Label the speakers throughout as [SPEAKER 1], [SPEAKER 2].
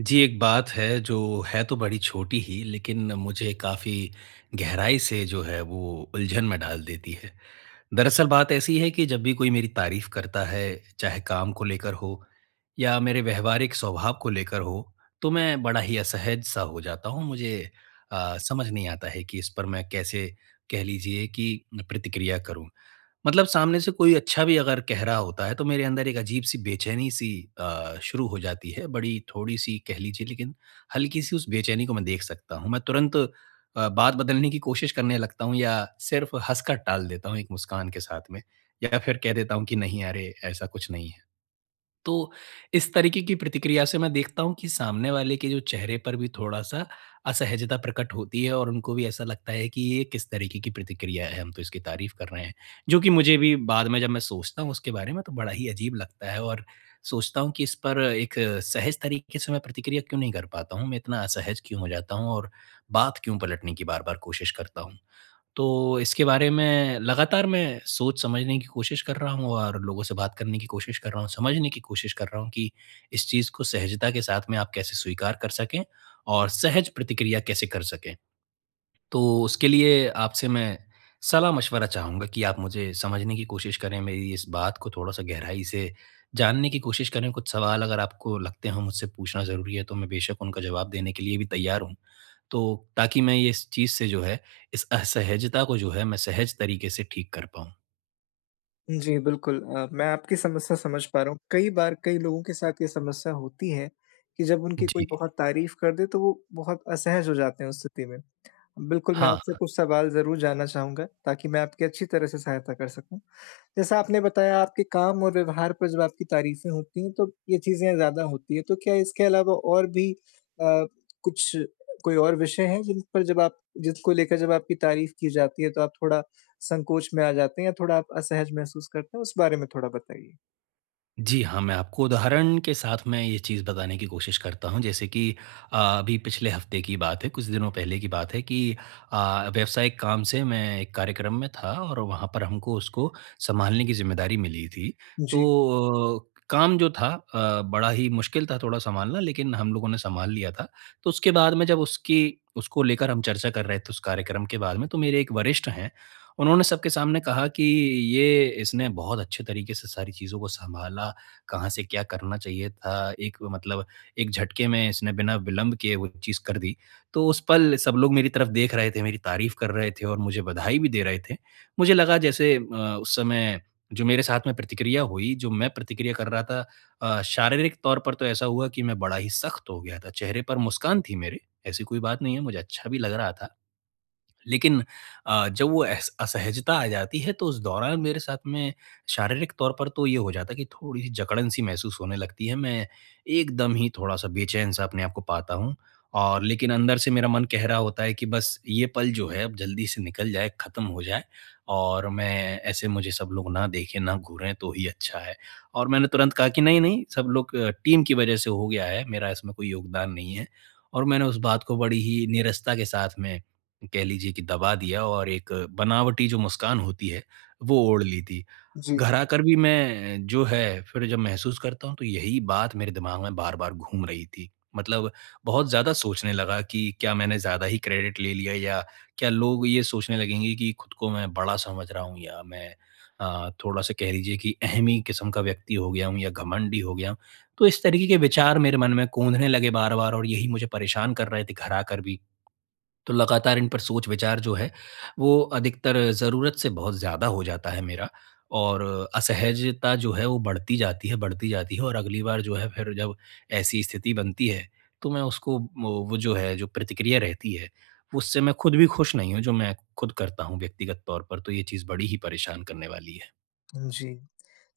[SPEAKER 1] जी, एक बात है जो है तो बड़ी छोटी ही, लेकिन मुझे काफ़ी गहराई से जो है वो उलझन में डाल देती है। दरअसल बात ऐसी है कि जब भी कोई मेरी तारीफ़ करता है, चाहे काम को लेकर हो या मेरे व्यावहारिक स्वभाव को लेकर हो, तो मैं बड़ा ही असहज-सा हो जाता हूँ मुझे अ, समझ नहीं आता है कि इस पर मैं कैसे कह लीजिए कि प्रतिक्रिया करूँ। मतलब सामने से कोई अच्छा भी अगर कह रहा होता है तो मेरे अंदर एक अजीब-सी बेचैनी-सी अ, शुरू हो जाती है, बड़ी थोड़ी-सी कह लीजिए लेकिन हल्की-सी उस बेचैनी को मैं देख सकता हूँ। मैं तुरंत अ, बात बदलने की कोशिश करने लगता हूँ या सिर्फ़ हँसकर टाल देता हूँ एक मुस्कान के साथ में, या फिर कह देता हूँ कि नहीं अरे, ऐसा कुछ नहीं है। तो इस तरीके की प्रतिक्रिया से मैं देखता हूँ कि सामने वाले के जो चेहरे पर भी थोड़ा-सा असहजता प्रकट होती है और उनको भी ऐसा लगता है कि ये किस तरीके की प्रतिक्रिया है हम तो इसकी तारीफ़ कर रहे हैं, जो कि मुझे भी बाद में जब मैं सोचता हूँ उसके बारे में तो बड़ा ही अजीब लगता है और सोचता हूँ कि इस पर एक सहज तरीके से मैं प्रतिक्रिया क्यों नहीं कर पाता हूँ? मैं इतना असहज क्यों हो जाता हूँ और बात क्यों पलटने की बार-बार कोशिश करता हूँ? तो इसके बारे में लगातार मैं सोच-समझने की कोशिश कर रहा हूँ और लोगों से बात करने की कोशिश कर रहा हूँ, समझने की कोशिश कर रहा हूँ कि इस चीज़ को सहजता के साथ में आप कैसे स्वीकार कर सकें और सहज प्रतिक्रिया कैसे कर सकें? तो उसके लिए आपसे मैं सलाह-मशवरा चाहूँगा कि आप मुझे समझने की कोशिश करें, मेरी इस बात को थोड़ा-सा गहराई से जानने की कोशिश करें, कुछ सवाल अगर आपको लगते हों मुझसे पूछना ज़रूरी हैं तो मैं बेशक उनका जवाब देने के लिए भी तैयार हूँ। तो ताकि मैं ये इस चीज़ से जो है, इस असहजता को जो है मैं सहज तरीके से ठीक कर पाऊँ।
[SPEAKER 2] जी बिल्कुल अ, मैं आपकी समस्या समझ पा रहा हूँ। कई बार कई लोगों के साथ ये समस्या होती है कि जब उनकी कोई
[SPEAKER 1] जी।
[SPEAKER 2] बहुत तारीफ़ कर दे तो वो बहुत असहज हो जाते हैं उस स्थिति में। बिल्कुल, मैं
[SPEAKER 1] हाँ,
[SPEAKER 2] आपसे
[SPEAKER 1] हाँ।
[SPEAKER 2] कुछ सवाल ज़रूर जानना चाहूँगा ताकि मैं आपकी अच्छी तरह से सहायता कर सकूँ। जैसा आपने बताया आपके काम और व्यवहार पर जब आपकी तारीफें होती हैं, तो ये चीज़ें ज़्यादा होती हैं। तो क्या इसके अलावा और भी अ, कुछ कोई और विषय हैं जिन पर जब आप जिसको लेकर जब आपकी तारीफ़ की जाती है तो आप थोड़ा संकोच में आ जाते हैं या थोड़ा आप असहज महसूस करते हैं उस बारे में थोड़ा बताइए?
[SPEAKER 1] जी हाँ, मैं आपको उदाहरण के साथ मैं ये चीज़ बताने की कोशिश करता हूँ। जैसे कि अ, अभी पिछले हफ़्ते की ही बात है, कुछ दिनों पहले की बात है कि अ, व्यावसायिक काम से मैं एक कार्यक्रम में था और वहाँ पर हमको उसको सँभालने की ज़िम्मेदारी मिली थी।
[SPEAKER 2] जी।
[SPEAKER 1] तो अ, काम जो था अ, बड़ा ही मुश्किल था थोड़ा सँभालना, लेकिन हम लोगों ने सँभाल लिया था। तो उसके बाद में जब उसकी उसको लेकर हम चर्चा कर रहे थे उस कार्यक्रम के बारे में तो मेरे एक वरिष्ठ हैं, उन्होंने सबके सामने कहा कि ये इसने बहुत अच्छे तरीके से सारी चीज़ों को सँभाला, कहाँ से क्या करना चाहिए था, एक मतलब एक झटके में इसने बिना विलंब के वो चीज़ कर दी। तो उस पल सब लोग मेरी तरफ़ देख रहे थे, मेरी तारीफ़ कर रहे थे और मुझे बधाई भी दे रहे थे। मुझे लगा जैसे अ, उस समय जो मेरे साथ में प्रतिक्रिया हुई, जो मैं प्रतिक्रिया कर रहा था अ, शारीरिक तौर पर तो ऐसा हुआ कि मैं बड़ा ही सख़्त हो गया था, चेहरे पर मुस्कान थी मेरे, ऐसी कोई बात नहीं है, मुझे अच्छा भी लग रहा था। लेकिन अ, जब वो अस असहजता आ जाती है तो उस दौरान मेरे साथ में शारीरिक तौर पर तो ये हो जाता है कि थोड़ी-सी जकड़न सी महसूस होने लगती है, मैं एकदम ही थोड़ा-सा बेचैन-सा अपने को पाता हूँ और लेकिन अंदर से मेरा मन कह रहा होता है कि बस ये पल जो है, अब जल्दी से निकल जाए, खत्म हो जाए और मैं ऐसे मुझे सब लोग ना देखें, ना घूरें तो ही अच्छा है और मैंने तुरंत कहा कि नहीं-नहीं सब लोग अ, टीम की वज़ह से हो गया है। मेरा इसमें कोई योगदान नहीं है और मैंने उस बात को बड़ी ही निरसता के साथ में कह लीजिए कि दबा दिया और एक बनावटी जो मुस्कान होती है, वो ओढ़ ली थी।
[SPEAKER 2] जी।
[SPEAKER 1] घर आकर भी मैं जो है फिर जब महसूस करता हूँ, तो यही बात मेरे दिमाग में बार-बार घूम रही थी। मतलब बहुत ज़्यादा सोचने लगा कि क्या मैंने ज़्यादा ही क्रेडिट ले लिया या क्या लोग ये सोचने लगेंगे कि खुद को मैं बड़ा समझ रहा हूँ या मैं अ, थोड़ा-सा कह लीजिए कि अहमी किस्म का व्यक्ति हो गया हूँ या घमंडी हो गया। तो इस तरीके के विचार मेरे मन में कौंधने ने लगे बार-बार और यही मुझे परेशान कर रहे थे घर आकर भी। तो लगातार इन पर सोच-विचार जो है, वो अधिकतर ज़रूरत से बहुत ज़्यादा हो जाता है मेरा और असहजता जो है वो बढ़ती जाती है, बढ़ती जाती है और अगली बार जो है फिर जब ऐसी स्थिति बनती है, तो मैं उसको वो वो जो है जो प्रतिक्रिया रहती है, उससे मैं खुद भी खुश नहीं हूँ, जो मैं खुद करता हूँ व्यक्तिगत तौर पर, तो ये चीज़ बड़ी ही परेशान करने वाली है।
[SPEAKER 2] जी,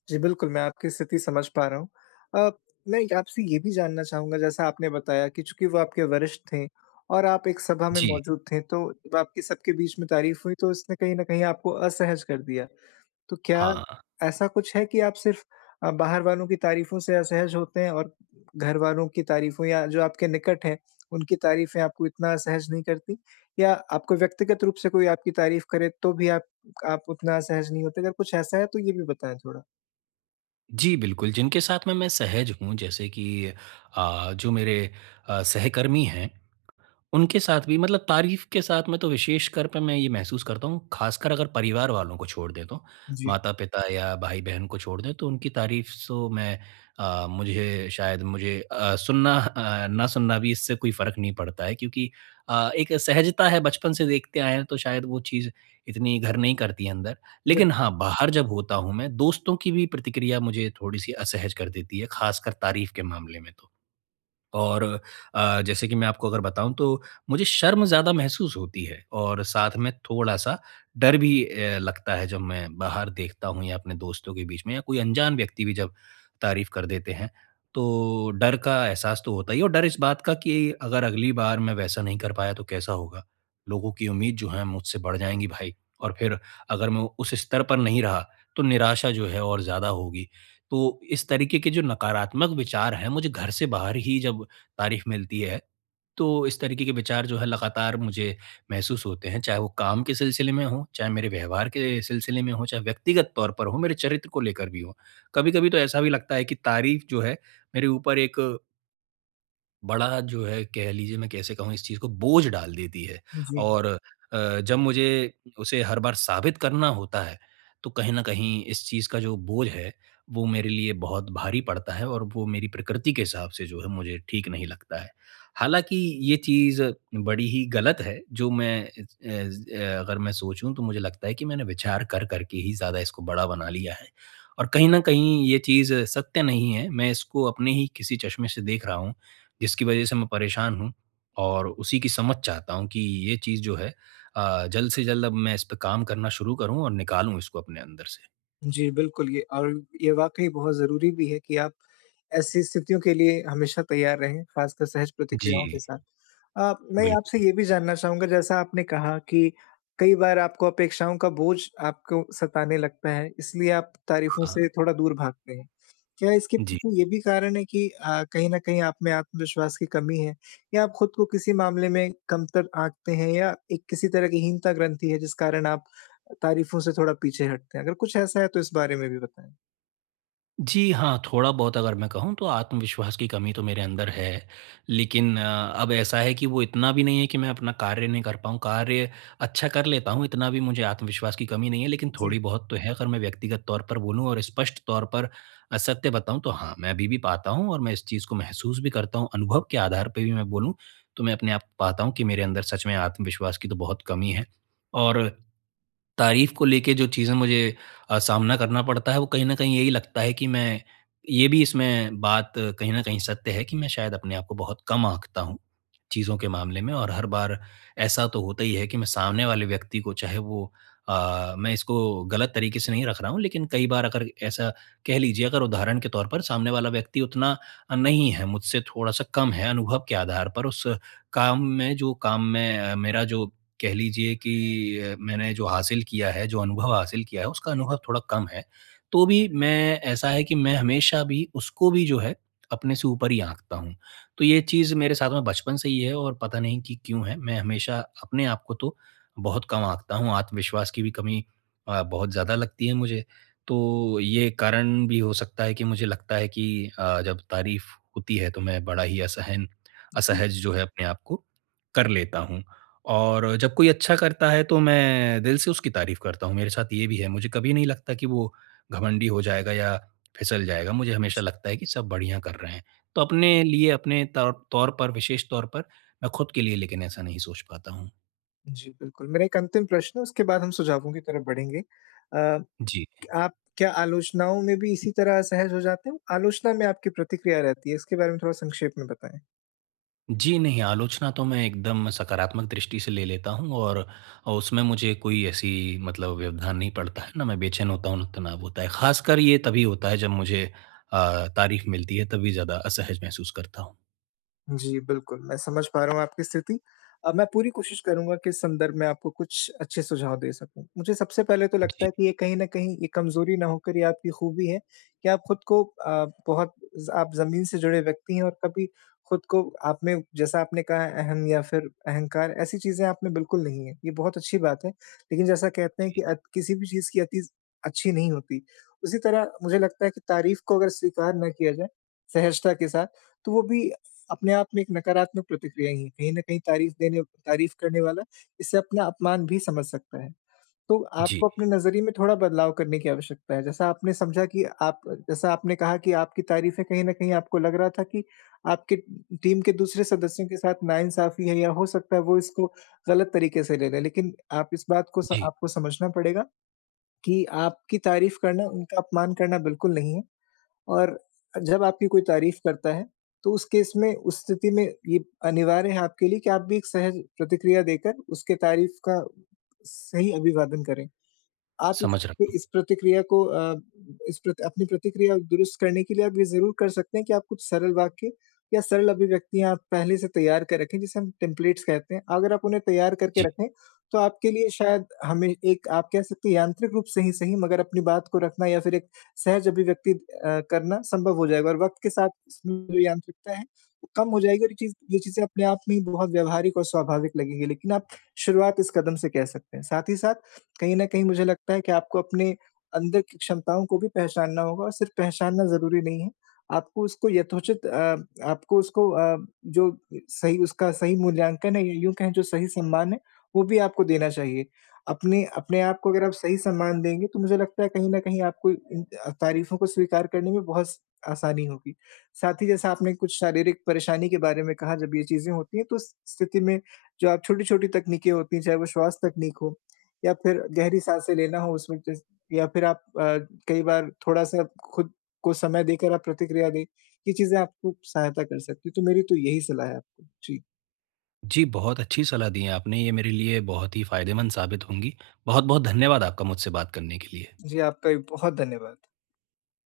[SPEAKER 2] जी, बिल्कुल, मैं आपकी स्थिति समझ पा रहा हूँ। अ, मैं आपसे ये भी जानना चाहूँगा, जैसा आपने बताया कि चूँकि वो आपके वरिष्ठ थे और आप एक सभा में
[SPEAKER 1] जी।
[SPEAKER 2] मौजूद थे तो आपकी सब के बीच में तारीफ़ हुई तो उसने कहीं न कहीं आपको असहज कर दिया। तो क्या
[SPEAKER 1] हाँ।
[SPEAKER 2] ऐसा कुछ है कि आप सिर्फ़ अ, बाहर वालों की तारीफ़ों से असहज होते हैं और घर वालों की तारीफ़ों या जो आपके निकट हैं उनकी तारीफ़ें आपको इतना असहज नहीं करती? या आपको व्यक्तिगत रूप से कोई आपकी तारीफ़ करे तो भी आप आप उतना असहज नहीं होते, अगर कुछ ऐसा है तो ये भी बताएँ थोड़ा?
[SPEAKER 1] जी, बिल्कुल, जिनके साथ में मैं सहज हूँ जैसे कि अ, जो मेरे अ, सहकर्मी हैं। उनके साथ भी मतलब तारीफ़ के साथ में तो विशेषकर पे मैं ये महसूस करता हूँ, खासकर अगर परिवार वालों को छोड़ दे तो।
[SPEAKER 2] जी।
[SPEAKER 1] माता-पिता या भाई-बहन को छोड़ दें तो उनकी तारीफ़ तो मैं अ, मुझे शायद मुझे अ, सुनना अ, ना सुनना भी इससे कोई फ़र्क नहीं पड़ता है क्योंकि अ, एक सहजता है बचपन से देखते आए हैं तो शायद वो चीज़, इतनी घर नहीं करती है अंदर लेकिन
[SPEAKER 2] [unintelligible]
[SPEAKER 1] हाँ, बाहर जब होता हूँ मैं, दोस्तों की भी प्रतिक्रिया मुझे थोड़ी-सी असहज कर देती है ख़ासकर तारीफ के मामले में तो। और अ, जैसे कि मैं आपको अगर बताऊँ तो, मुझे शर्म ज़्यादा महसूस होती है और साथ में थोड़ा-सा डर भी अ, लगता है जब मैं बाहर देखता हूँ या अपने दोस्तों के बीच में या कोई अनजान व्यक्ति भी जब तारीफ़ कर देते हैं, तो डर का एहसास तो होता ही है और डर इस बात का कि अगर अगली बार मैं वैसा नहीं कर पाया तो कैसा होगा? लोगों की उम्मीद जो है मुझसे बढ़ जाएँगी भाई, और फिर अगर मैं उस स्तर पर नहीं रहा, तो निराशा जो है और ज़्यादा होगी। तो इस तरीके के जो नकारात्मक विचार है मुझे घर से बाहर ही जब तारीफ़ मिलती है, तो इस तरीके के विचार जो है लगातार मुझे महसूस होते हैं, चाहे वो काम के सिलसिले में हों, चाहे मेरे व्यवहार के सिलसिले में हों, चाहे व्यक्तिगत तौर पर हों, मेरे चरित्र को लेकर भी हों। कभी-कभी तो ऐसा भी लगता है कि तारीफ़ जो है मेरे ऊपर एक बड़ा जो हैं कह लीजिए मैं कैसे कहूँ इस चीज़ को बोझ डाल देती हैं
[SPEAKER 2] जी।
[SPEAKER 1] और अ, जब मुझे उ उसे हर बार साबित करना होता है, तो कहीं न कहीं इस चीज़ का जो बोझ है, वो मेरे लिए बहुत भारी पड़ता है और वो मेरी प्रकृति के हिसाब से जो है मुझे ठीक नहीं लगता है। हालाँकि ये चीज़ बड़ी ही ग़लत है जो मैं अ अ, अगर मैं सोचूँ तो मुझे लगता है कि मैंने विचार कर-कर के ही ज़्यादा इसको बड़ा बना लिया है और कहीं न कहीं ये चीज़ सत्य नहीं है। मैं इसको अपने ही किसी चश्मे से देख रहा हूँ, जिसकी वजह से मैं परेशान हूँ और उसी की समझ चाहता हूँ की ये चीज़ जो है अ, जल्द से जल्द अब मैं इस पे काम करना शुरू करूँ और निकालूँ इसको अपने अंदर से।
[SPEAKER 2] जी, बिल्कुल ये अ, ये वाक़ई बहुत ज़रूरी भी है कि आप ऐसी स्थितियों के लिए हमेशा तैयार रहें, ख़ासकर सहज प्रतिक्रियाओं के
[SPEAKER 1] जी।
[SPEAKER 2] साथ। अ, मैं आपसे
[SPEAKER 1] बिल्कुल।
[SPEAKER 2] ये भी जानना चाहूँगा जैसा आपने कहा कि कई बार आपको अपेक्षाओं का बोझ आपको सताने लगता है इसलिए आप तारीफ़ों से
[SPEAKER 1] हाँ।
[SPEAKER 2] थोड़ा दूर भागते हैं। क्या इसके
[SPEAKER 1] जी।
[SPEAKER 2] पीछे ये भी कारण है कि अ, कहीं न कहीं आप में आत्मविश्वास की कमी है या आप ख़ुद को किसी मामले में कमतर आंकते हैं? या एक किसी तरह की हीनता-ग्रंथि है जिस कारण आप तारीफ़ों से थोड़ा पीछे हटते हैं? अगर कुछ ऐसा है तो इस बारे में भी बताएँ?
[SPEAKER 1] जी हाँ, थोड़ा-बहुत अगर मैं कहूँ तो आत्मविश्वास की कमी तो मेरे अंदर है, लेकिन अ, अब ऐसा है कि वो इतना भी नहीं है कि मैं अपना कार्य नहीं कर पाऊँ, कार्य अच्छा कर लेता हूँ इतना भी मुझे आत्मविश्वास की कमी नहीं है लेकिन
[SPEAKER 2] जी।
[SPEAKER 1] थोड़ी-बहुत तो है अगर मैं व्यक्तिगत तौर पर बोलूँ और स्पष्ट तौर पर असत्य बताऊँ तो हाँ, मैं अभी भी पाता हूँ और मैं इस चीज़ को महसूस भी करता हूँ, अनुभव के आधार पर भी मैं बोलूँ तो मैं अपने आप पाता हूँ कि मेरे अंदर सच में आत्मविश्वास की तो बहुत कमी है और तारीफ़ को लेके जो चीज़ें मुझे अ, सामना करना पड़ता है वो कहीं न कहीं यही लगता है कि मैं, ये भी इसमें बात कहीं न कहीं सत्य है कि मैं शायद अपने आप को बहुत कम आँकता हूँ, चीज़ों के मामले में और हर बार ऐसा तो होता ही है कि मैं सामने वाले व्यक्ति को चाहे वो अ, मैं इसको ग़लत तरीके से नहीं रख रहा हूँ लेकिन कई बार अगर ऐसा कह लीजिए अगर उदाहरण के तौर पर सामने वाला व्यक्ति उतना अ, नहीं है, मुझसे थोड़ा सा कम है अनुभव के आधार पर उस काम में जो काम में मेरा जो कह लीजिए कि मैंने जो हासिल किया है, जो अनुभव हासिल किया है उसका अनुभव थोड़ा कम है। तो भी मैं ऐसा है कि मैं हमेशा भी उसको भी जो है अपने से ऊपर ही आँकता हूँ। तो ये चीज़ मेरे साथ में बचपन से ही है और पता नहीं कि क्यों है, मैं हमेशा अपने आप को तो बहुत कम आँकता हूँ, आत्मविश्वास की भी कमी अ, बहुत ज़्यादा लगती है मुझे। तो ये कारण भी हो सकता है कि मुझे लगता है कि अ, जब तारीफ़ होती है तो मैं बड़ा ही असहन
[SPEAKER 2] जी।
[SPEAKER 1] असहज जो है अपने आपको कर लेता हूँ। और जब कोई अच्छा करता है तो मैं दिल से उसकी तारीफ़ करता हूँ, मेरे साथ ये भी है मुझे कभी नहीं लगता कि वो घमंडी हो जाएगा या फिसल जाएगा, मुझे हमेशा
[SPEAKER 2] जी।
[SPEAKER 1] लगता है कि सब बढ़िया कर रहे हैं। तो अपने लिए अपने त तौर पर विशेष तौर पर, मैं ख़ुद के लिए लेकिन ऐसा नहीं सोच पाता हूँ।
[SPEAKER 2] जी बिल्कुल मेरा एक अंतिम प्रश्न है उसके बाद हम सुझावों की तरफ बढ़ेंगे। अ, क
[SPEAKER 1] जी।
[SPEAKER 2] आप क्या आलोचनाओं में भी इसी तरह असहज हो जाते हो? आलोचना में आपकी प्रतिक्रिया रहती है इसके बारे में थोड़ा संक्षेप में बताएँ?
[SPEAKER 1] जी नहीं, आलोचना तो मैं एकदम सकारात्मक दृष्टि से ले लेता हूँ और उसमें मुझे कोई ऐसी मतलब व्यवधान नहीं पड़ता है ना मैं बेचैन होता हूँ तनाव होता है। ख़ासकर ये तभी होता है जब मुझे अ, तारीफ मिलती है, तभी ज़्यादा असहज महसूस करता हूँ।
[SPEAKER 2] जी, बिल्कुल मैं समझ पा रहा हूँ आपकी स्थिति अब मैं पूरी कोशिश करूँगा कि इस संदर्भ में आपको कुछ अच्छे सुझाव दे सकूँ। मुझे सबसे पहले तो लगता
[SPEAKER 1] जी।
[SPEAKER 2] है कि ये कहीं न कहीं ये कमजोरी ना होकर ये आपकी खूबी है कि आप खुद को अ, बहुत ज आप ज़मीन से जुड़े व्यक्ति हैं और कभी खुद को आपने जैसा आपने कहा है अहम या फिर अहंकार, ऐसी चीज़ें आपने बिल्कुल नहीं है ये बहुत अच्छी बात है। लेकिन जैसा कहते हैं कि
[SPEAKER 1] जी।
[SPEAKER 2] अत किसी भी चीज़ की अति अच्छी नहीं होती। उसी तरह मुझे लगता है कि तारीफ को अगर स्वीकार ना किया जाए सहजता के साथ तो वो भी अपने आप में एक नकारात्मक प्रतिक्रिया ही है। कहीं न कहीं तारीफ देने तारीफ करने वाला, इसे अपना अपमान भी समझ सकता है। तो
[SPEAKER 1] जी।
[SPEAKER 2] आपको अपने नज़रिए में थोड़ा बदलाव करने की आवश्यकता है, जैसा आपने समझा कि आप जैसा आपने कहा कि आपकी तारीफें कहीं न कहीं आपको लग रहा था कि आपके टीम के दूसरे सदस्यों के साथ नाइंसाफी है या हो सकता है वो इसको गलत तरीके से ले रहे हैं, लेकिन आप इस बात को स
[SPEAKER 1] जी।
[SPEAKER 2] आपको समझना पड़ेगा कि आपकी तारीफ करना उनका अपमान करना बिल्कुल नहीं है और जब आपकी कोई तारीफ करता है तो उस केस में उस स्थिति में ये अनिवार्य है आपके लिए कि आप भी एक सहज प्रतिक्रिया देकर उसके तारीफ का सही अभिवादन करें। आप इस
[SPEAKER 1] समझ रहा।
[SPEAKER 2] इस प्रतिक्रिया को अ, इस अपनी प्रतिक्रिया दुरुस्त करने के लिए आप ये ज़रूर कर सकते हैं कि आप कुछ सरल वाक्य या सरल अभिव्यक्तियाँ पहले से तैयार कर रखें जिसे हम टेम्पलेट्स कहते हैं। अगर आप उन्हें तैयार करके
[SPEAKER 1] जी।
[SPEAKER 2] रखें, तो आपके लिए शायद हमें एक आप कह सकते हैं यांत्रिक रूप से ही सही मगर अपनी बात को रखना या फिर एक सहज अभिव्यक्ति अ, करना संभव हो जाएगा और वक़्त के साथ इसमें जो यांत्रिकता है, वो कम हो जाएगी चीज़ ये चीज़ें अपने आप में ही बहुत व्यवहारिक और स्वाभाविक लगेंगी लेकिन आप शुरुआत इस कदम से कह सकते हैं। साथ ही साथ कहीं न कहीं मुझे लगता है कि आपको अपने अंदर की क्षमताओं को भी पहचानना होगा और सिर्फ पहचानना ज़रूरी नहीं है। आपको उसको यथोचित अ, आपको उसको अ, जो सही उसका सही मूल्यांकन है या यूँ कहें जो सही सम्मान है, वो भी आपको देना चाहिए। अपने अपने आप को अगर आप सही सम्मान देंगे, तो मुझे लगता है कहीं न कहीं आपको उम, अ, तारीफों को स्वीकार करने में बहुत स आसानी होगी। साथ ही जैसा आपने कुछ शारीरिक परेशानी के बारे में कहा जब ये चीज़ें होती हैं तो उस स्थिति में जो आप छोटी-छोटी तकनीकें होती हैं, चाहे वो श्वास तकनीक हो या फिर गहरी साँसें लेना हो उसमें या फिर आप अ, कई बार थोड़ा सा खुद को समय देकर आप प्रतिक्रिया दें। ये चीज़ें आपको सहायता कर सकती है, तो मेरी तो यही सलाह है आपको। जी।
[SPEAKER 1] जी, बहुत अच्छी सलाह दी है आपने ये मेरे लिए बहुत ही फायदेमंद साबित होंगी। बहुत-बहुत धन्यवाद आपका मुझसे बात करने के लिए।
[SPEAKER 2] जी, आपका भी बहुत धन्यवाद।